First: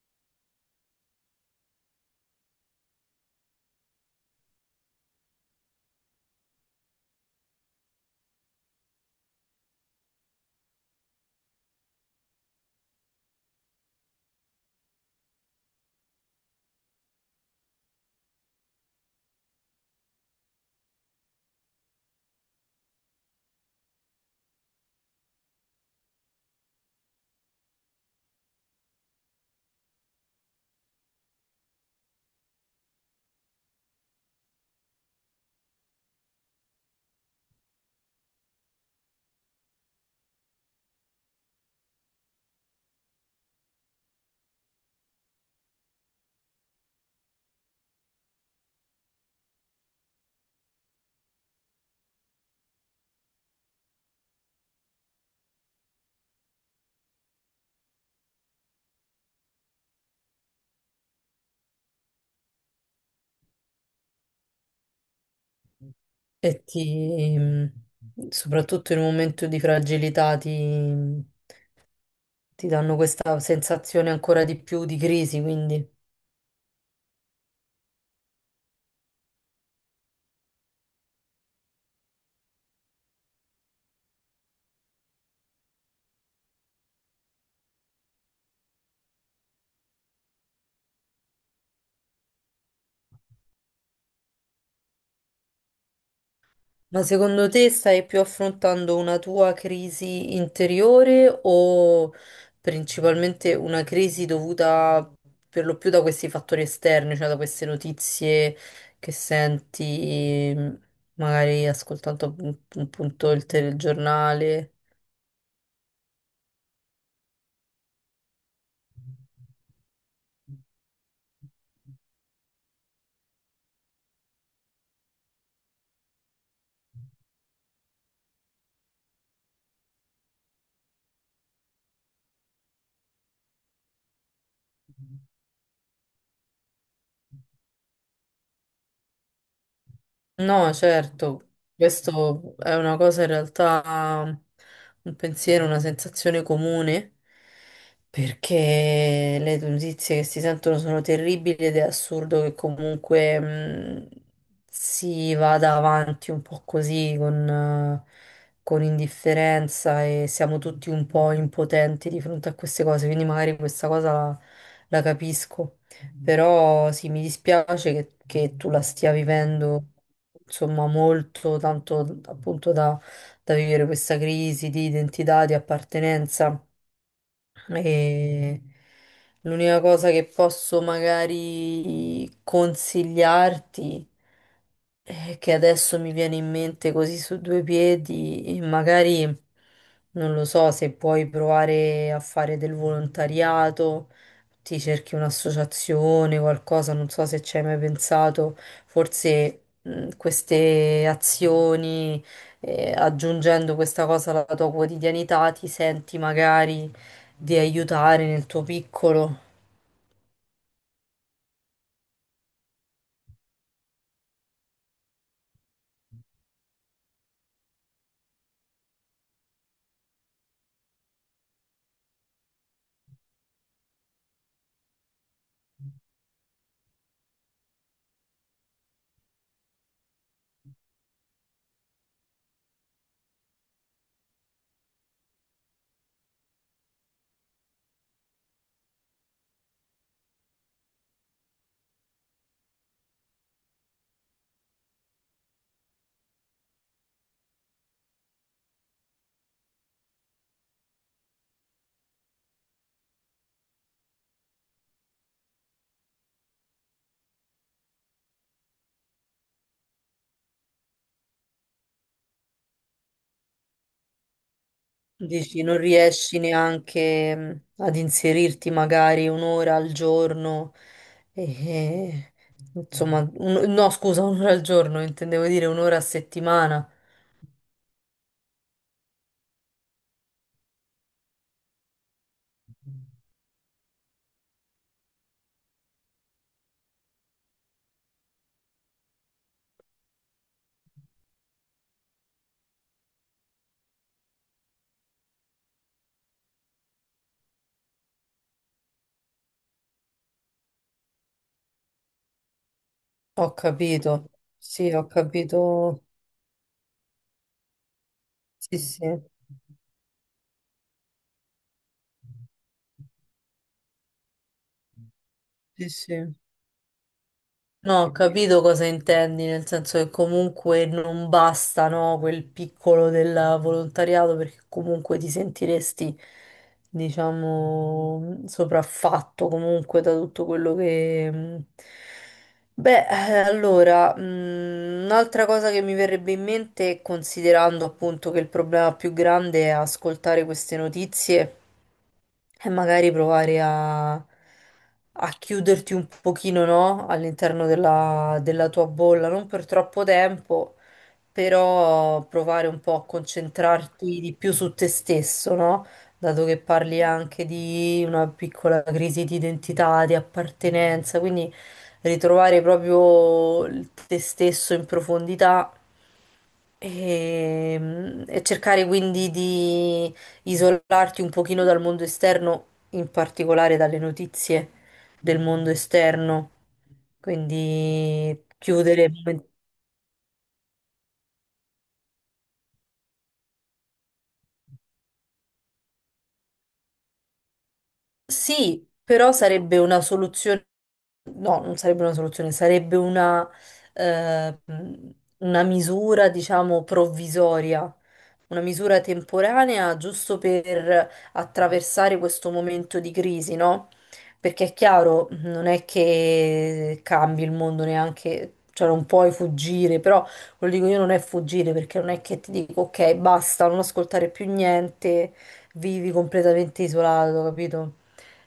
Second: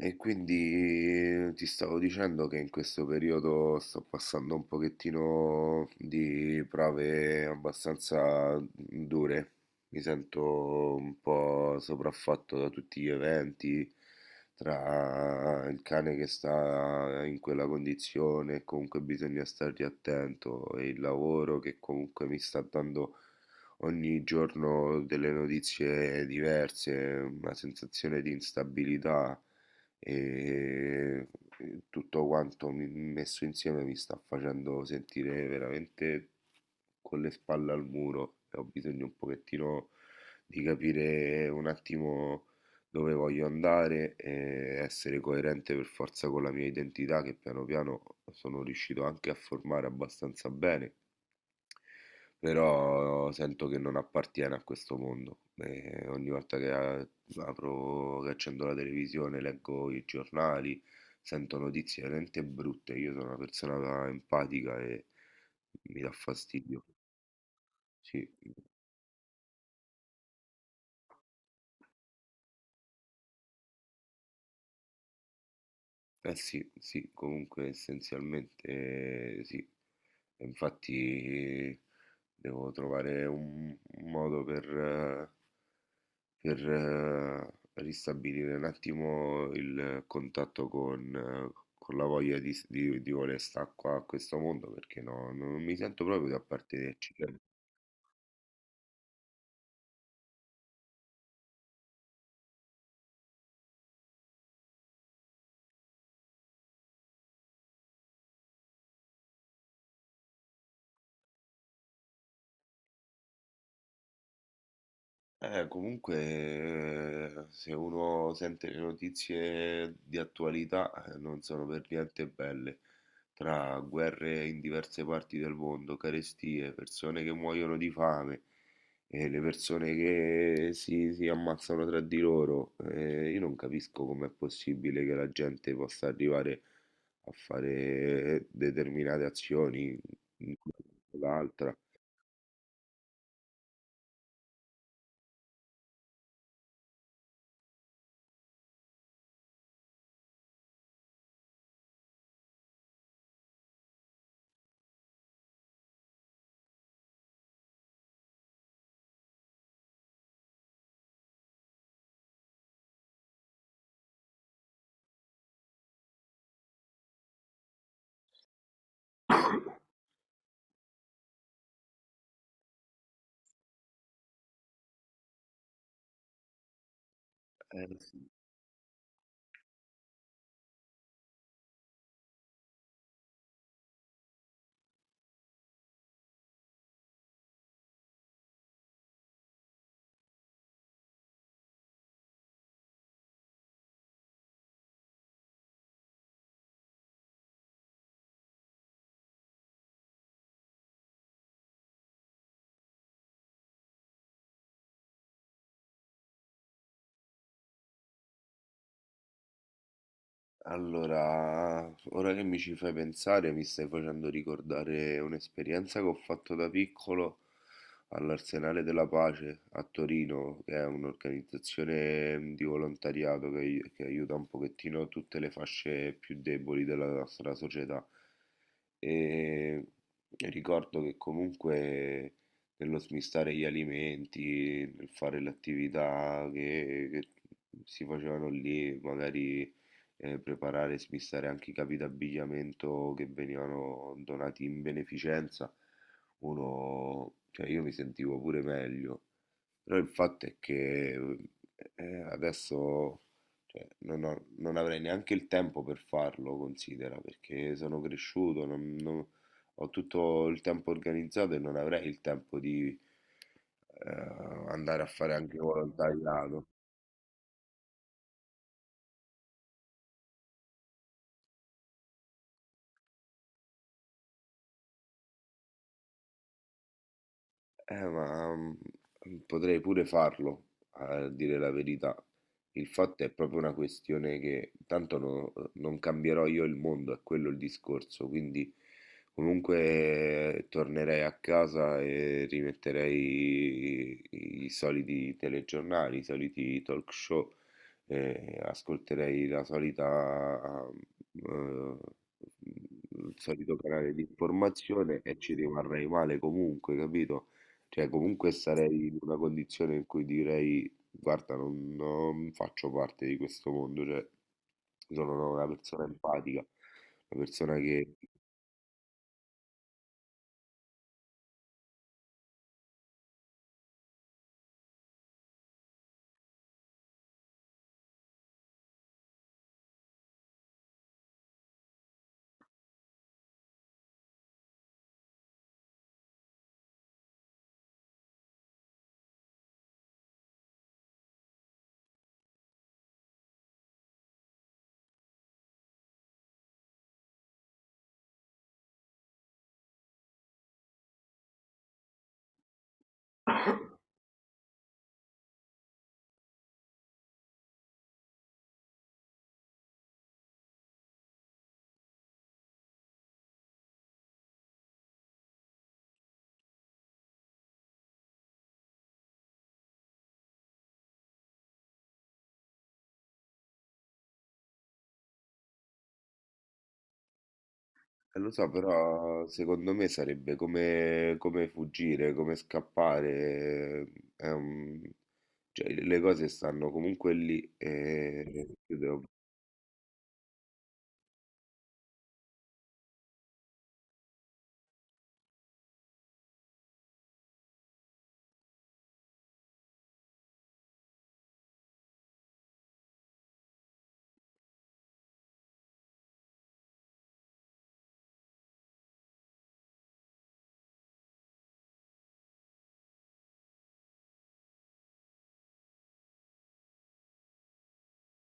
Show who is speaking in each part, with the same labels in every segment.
Speaker 1: E quindi ti stavo dicendo che in questo periodo sto passando un pochettino di prove abbastanza dure. Mi sento un po' sopraffatto da tutti gli eventi, tra il cane che sta in quella condizione, e comunque bisogna stargli attento, e il lavoro che comunque mi sta dando ogni giorno delle notizie diverse, una sensazione di instabilità e e tutto quanto messo insieme mi sta facendo sentire veramente con le spalle al muro, e ho bisogno un pochettino di capire un attimo dove voglio andare e essere coerente per forza con la mia identità, che piano piano sono riuscito anche a formare abbastanza bene, però sento che non appartiene a questo mondo. E ogni volta che apro, che accendo la televisione, leggo i giornali, sento notizie veramente brutte. Io sono una persona empatica e mi dà
Speaker 2: E
Speaker 1: fastidio.
Speaker 2: ti,
Speaker 1: Sì.
Speaker 2: soprattutto in un momento di fragilità, ti danno questa sensazione ancora di più di crisi, quindi.
Speaker 1: Eh sì, sì, comunque essenzialmente sì. E infatti devo trovare un modo per per ristabilire un attimo il contatto con con la voglia di di voler stare qua a questo mondo, perché no, non mi sento proprio di
Speaker 2: Ma
Speaker 1: appartenerci.
Speaker 2: secondo te stai più affrontando una tua crisi interiore o principalmente una crisi dovuta per lo più da questi fattori esterni, cioè da queste notizie che senti, magari ascoltando appunto il telegiornale?
Speaker 1: Comunque, se uno sente le notizie di attualità, non sono per niente belle. Tra guerre in diverse parti del mondo, carestie, persone che muoiono di fame, e le persone che si ammazzano tra di loro, io non capisco com'è possibile che la gente possa arrivare a fare determinate azioni,
Speaker 2: No, certo,
Speaker 1: l'altra.
Speaker 2: questo è una cosa in realtà, un pensiero, una sensazione comune, perché le notizie che si sentono sono terribili ed è assurdo che comunque si vada avanti un po' così con, con indifferenza e siamo tutti un po' impotenti di fronte a queste cose, quindi magari questa cosa, la capisco, però sì, mi dispiace che tu la stia vivendo insomma molto, tanto appunto, da vivere questa crisi di identità, di appartenenza. E l'unica cosa che posso magari consigliarti è che adesso mi viene in mente così su due piedi e magari non lo so se puoi provare a fare del volontariato, ti cerchi un'associazione, qualcosa, non so se ci hai mai pensato, forse queste azioni, aggiungendo questa cosa alla tua quotidianità, ti senti magari di aiutare nel tuo piccolo.
Speaker 1: Allora, ora che mi ci fai pensare, mi stai facendo ricordare un'esperienza che ho fatto da piccolo all'Arsenale della Pace a Torino, che è un'organizzazione di volontariato che aiuta un pochettino tutte le fasce più deboli della nostra società. E ricordo che comunque nello smistare gli alimenti, nel fare le attività che si facevano lì, magari preparare e smistare anche i capi d'abbigliamento che venivano donati in beneficenza, uno, cioè io mi sentivo pure meglio, però il fatto è che adesso, cioè, non avrei neanche il tempo per farlo, considera, perché sono cresciuto, ho tutto il tempo organizzato e non avrei il tempo di eh, andare a fare anche
Speaker 2: Dici, non riesci
Speaker 1: volontariato.
Speaker 2: neanche ad inserirti magari un'ora al giorno, e, insomma, no, scusa, un'ora al giorno, intendevo dire un'ora a settimana.
Speaker 1: Ma potrei pure farlo, a dire la verità. Il fatto è proprio una questione che tanto non cambierò io il mondo, è quello il discorso, quindi comunque tornerei a casa e rimetterei i soliti telegiornali, i soliti talk show, ascolterei la solita, eh, mm, il
Speaker 2: Ho
Speaker 1: solito canale di
Speaker 2: capito, sì, ho
Speaker 1: informazione, e ci
Speaker 2: capito,
Speaker 1: rimarrei male comunque, capito? Cioè, comunque sì,
Speaker 2: sì,
Speaker 1: sarei in
Speaker 2: sì,
Speaker 1: una condizione in cui direi, guarda, non faccio parte di questo mondo, cioè, sono una
Speaker 2: sì,
Speaker 1: persona
Speaker 2: sì.
Speaker 1: empatica, una persona
Speaker 2: No, ho
Speaker 1: che,
Speaker 2: capito cosa intendi, nel senso che comunque non basta, no, quel piccolo del volontariato perché comunque ti sentiresti, diciamo, sopraffatto comunque da tutto quello che... mm. Beh, allora, mm, un'altra cosa che mi verrebbe in mente, considerando appunto che il problema più grande è ascoltare queste notizie e magari provare a chiuderti un pochino, no? All'interno della tua bolla, non per troppo tempo, però provare un po' a concentrarti di più su te stesso, no? Dato che parli anche di una piccola crisi di identità, di appartenenza, quindi ritrovare proprio il te stesso in profondità. E cercare quindi di isolarti un pochino dal mondo esterno, in particolare dalle notizie del mondo esterno, quindi
Speaker 1: lo so,
Speaker 2: chiudere.
Speaker 1: però secondo me sarebbe come, come fuggire, come scappare, è un- cioè, le cose stanno comunque lì e
Speaker 2: Sì,
Speaker 1: io devo,
Speaker 2: però sarebbe una soluzione, no, non sarebbe una soluzione, sarebbe una, eh, una misura, diciamo, provvisoria una misura temporanea giusto per attraversare questo momento di crisi, no? Perché è chiaro, non è che cambi il mondo neanche, cioè non puoi fuggire, però quello dico io non è fuggire perché non è che ti dico ok, basta, non ascoltare più niente, vivi completamente isolato, capito?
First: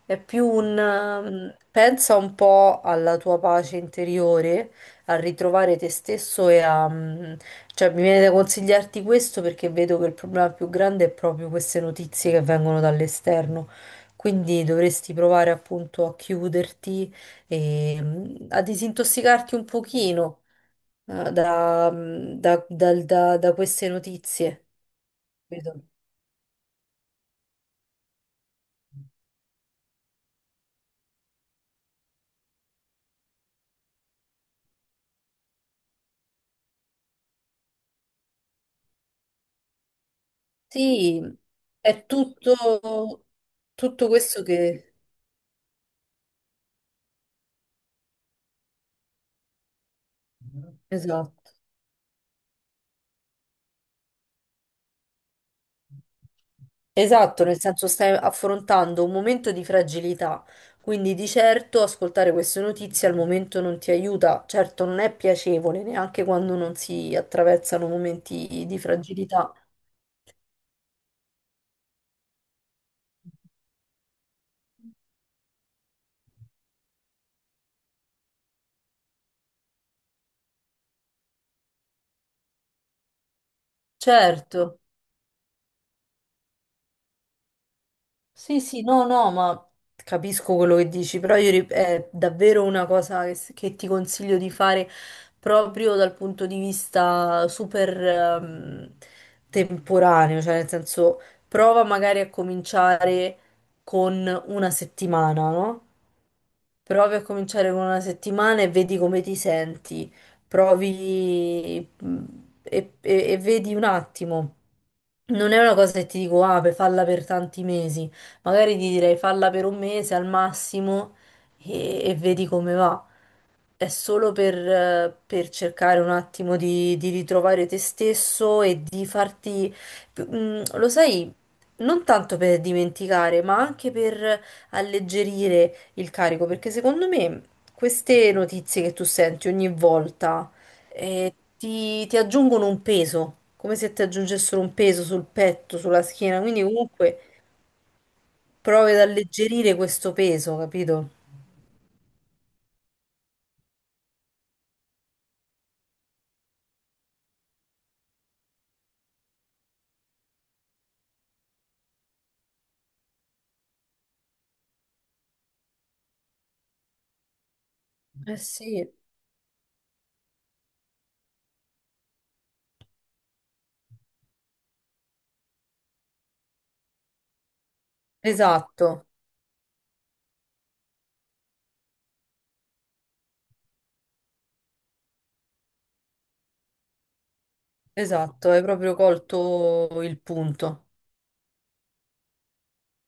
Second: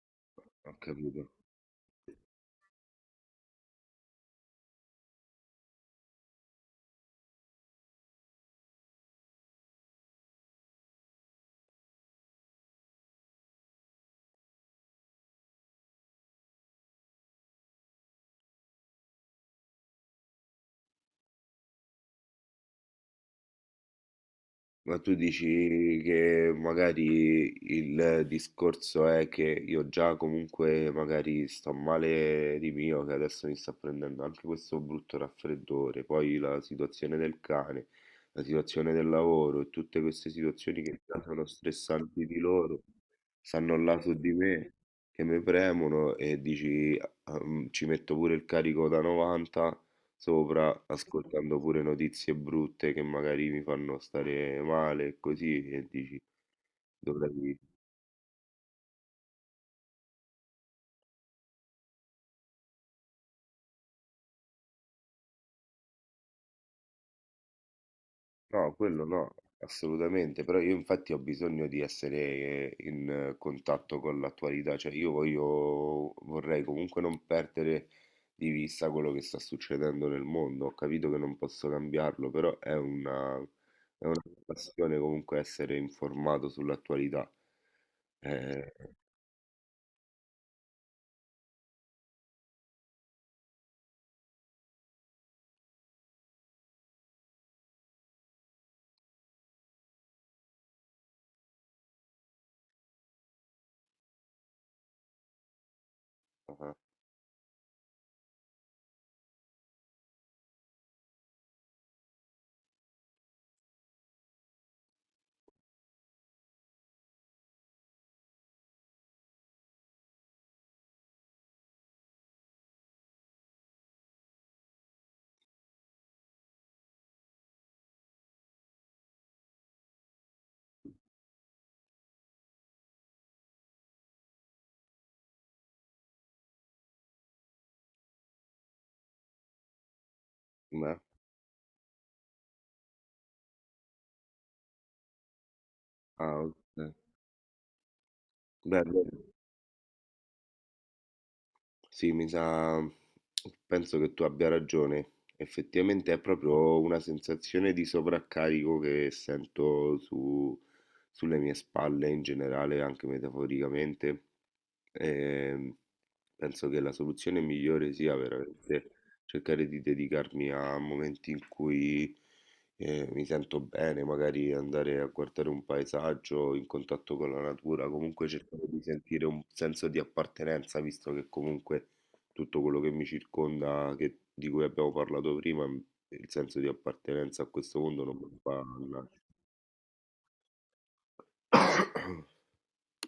Speaker 2: È più
Speaker 1: ho
Speaker 2: un...
Speaker 1: capito.
Speaker 2: pensa un po' alla tua pace interiore, a ritrovare te stesso e a, cioè, mi viene da consigliarti questo perché vedo che il problema più grande è proprio queste notizie che vengono dall'esterno. Quindi dovresti provare appunto a chiuderti e a disintossicarti un pochino da, mm, da- dal- da- da queste notizie.
Speaker 1: Ma tu
Speaker 2: Capito?
Speaker 1: dici che magari il discorso è che io già comunque magari sto male di mio, che adesso mi sta prendendo anche questo brutto raffreddore, poi la situazione del cane, la situazione del lavoro e tutte queste situazioni che già
Speaker 2: Sì,
Speaker 1: sono
Speaker 2: è
Speaker 1: stressanti di
Speaker 2: tutto,
Speaker 1: loro, stanno là
Speaker 2: tutto
Speaker 1: su di
Speaker 2: questo
Speaker 1: me,
Speaker 2: che...
Speaker 1: che mi premono, e dici ah, ci metto pure il carico da 90 sopra,
Speaker 2: Esatto.
Speaker 1: ascoltando pure notizie brutte che magari mi fanno stare male e così, e dici
Speaker 2: Esatto,
Speaker 1: dovrei...
Speaker 2: nel senso stai affrontando un momento di fragilità, quindi di certo ascoltare queste notizie al momento non ti aiuta, certo non è piacevole neanche quando non si attraversano momenti
Speaker 1: No,
Speaker 2: di
Speaker 1: quello no,
Speaker 2: fragilità.
Speaker 1: assolutamente, però io infatti ho bisogno di essere in contatto con l'attualità, cioè io voglio, vorrei comunque non perdere di vista quello che sta succedendo nel mondo, ho capito che non posso cambiarlo, però è una
Speaker 2: Certo.
Speaker 1: passione comunque essere informato sull'attualità.
Speaker 2: Sì,
Speaker 1: Eh,
Speaker 2: sì, no, no, ma capisco quello che dici, però io è davvero una cosa che ti consiglio di fare proprio dal punto di vista super temporaneo, cioè nel senso prova magari a cominciare con una settimana, no?
Speaker 1: ah,
Speaker 2: Provi a cominciare con una settimana e vedi come ti senti. Provi e vedi un attimo. Non è una cosa che ti dico, ah, per falla per tanti mesi. Magari ti direi falla per un mese al massimo e vedi come va. È solo per cercare un attimo di ritrovare te stesso e di farti, lo sai, non tanto per dimenticare, ma anche per alleggerire il carico, perché secondo me queste notizie che tu senti ogni volta,
Speaker 1: ma-
Speaker 2: ti aggiungono un peso, come se ti aggiungessero un peso sul petto, sulla schiena, quindi
Speaker 1: ok.
Speaker 2: comunque
Speaker 1: Beh,
Speaker 2: provi ad
Speaker 1: beh,
Speaker 2: alleggerire questo peso, capito?
Speaker 1: sì, mi sa, penso che tu abbia ragione. Effettivamente è proprio una sensazione di sovraccarico che sento sulle mie spalle in generale, anche metaforicamente. E penso che la soluzione migliore sia
Speaker 2: Eh sì,
Speaker 1: veramente cercare di dedicarmi a momenti in cui mi sento bene, magari andare a guardare un paesaggio in contatto con la natura, comunque cercare di
Speaker 2: esatto.
Speaker 1: sentire un senso di appartenenza, visto che comunque tutto quello che mi circonda, di cui abbiamo parlato prima, il senso di appartenenza a questo mondo non me lo
Speaker 2: Esatto,
Speaker 1: fa
Speaker 2: hai proprio
Speaker 1: nulla.
Speaker 2: colto il punto.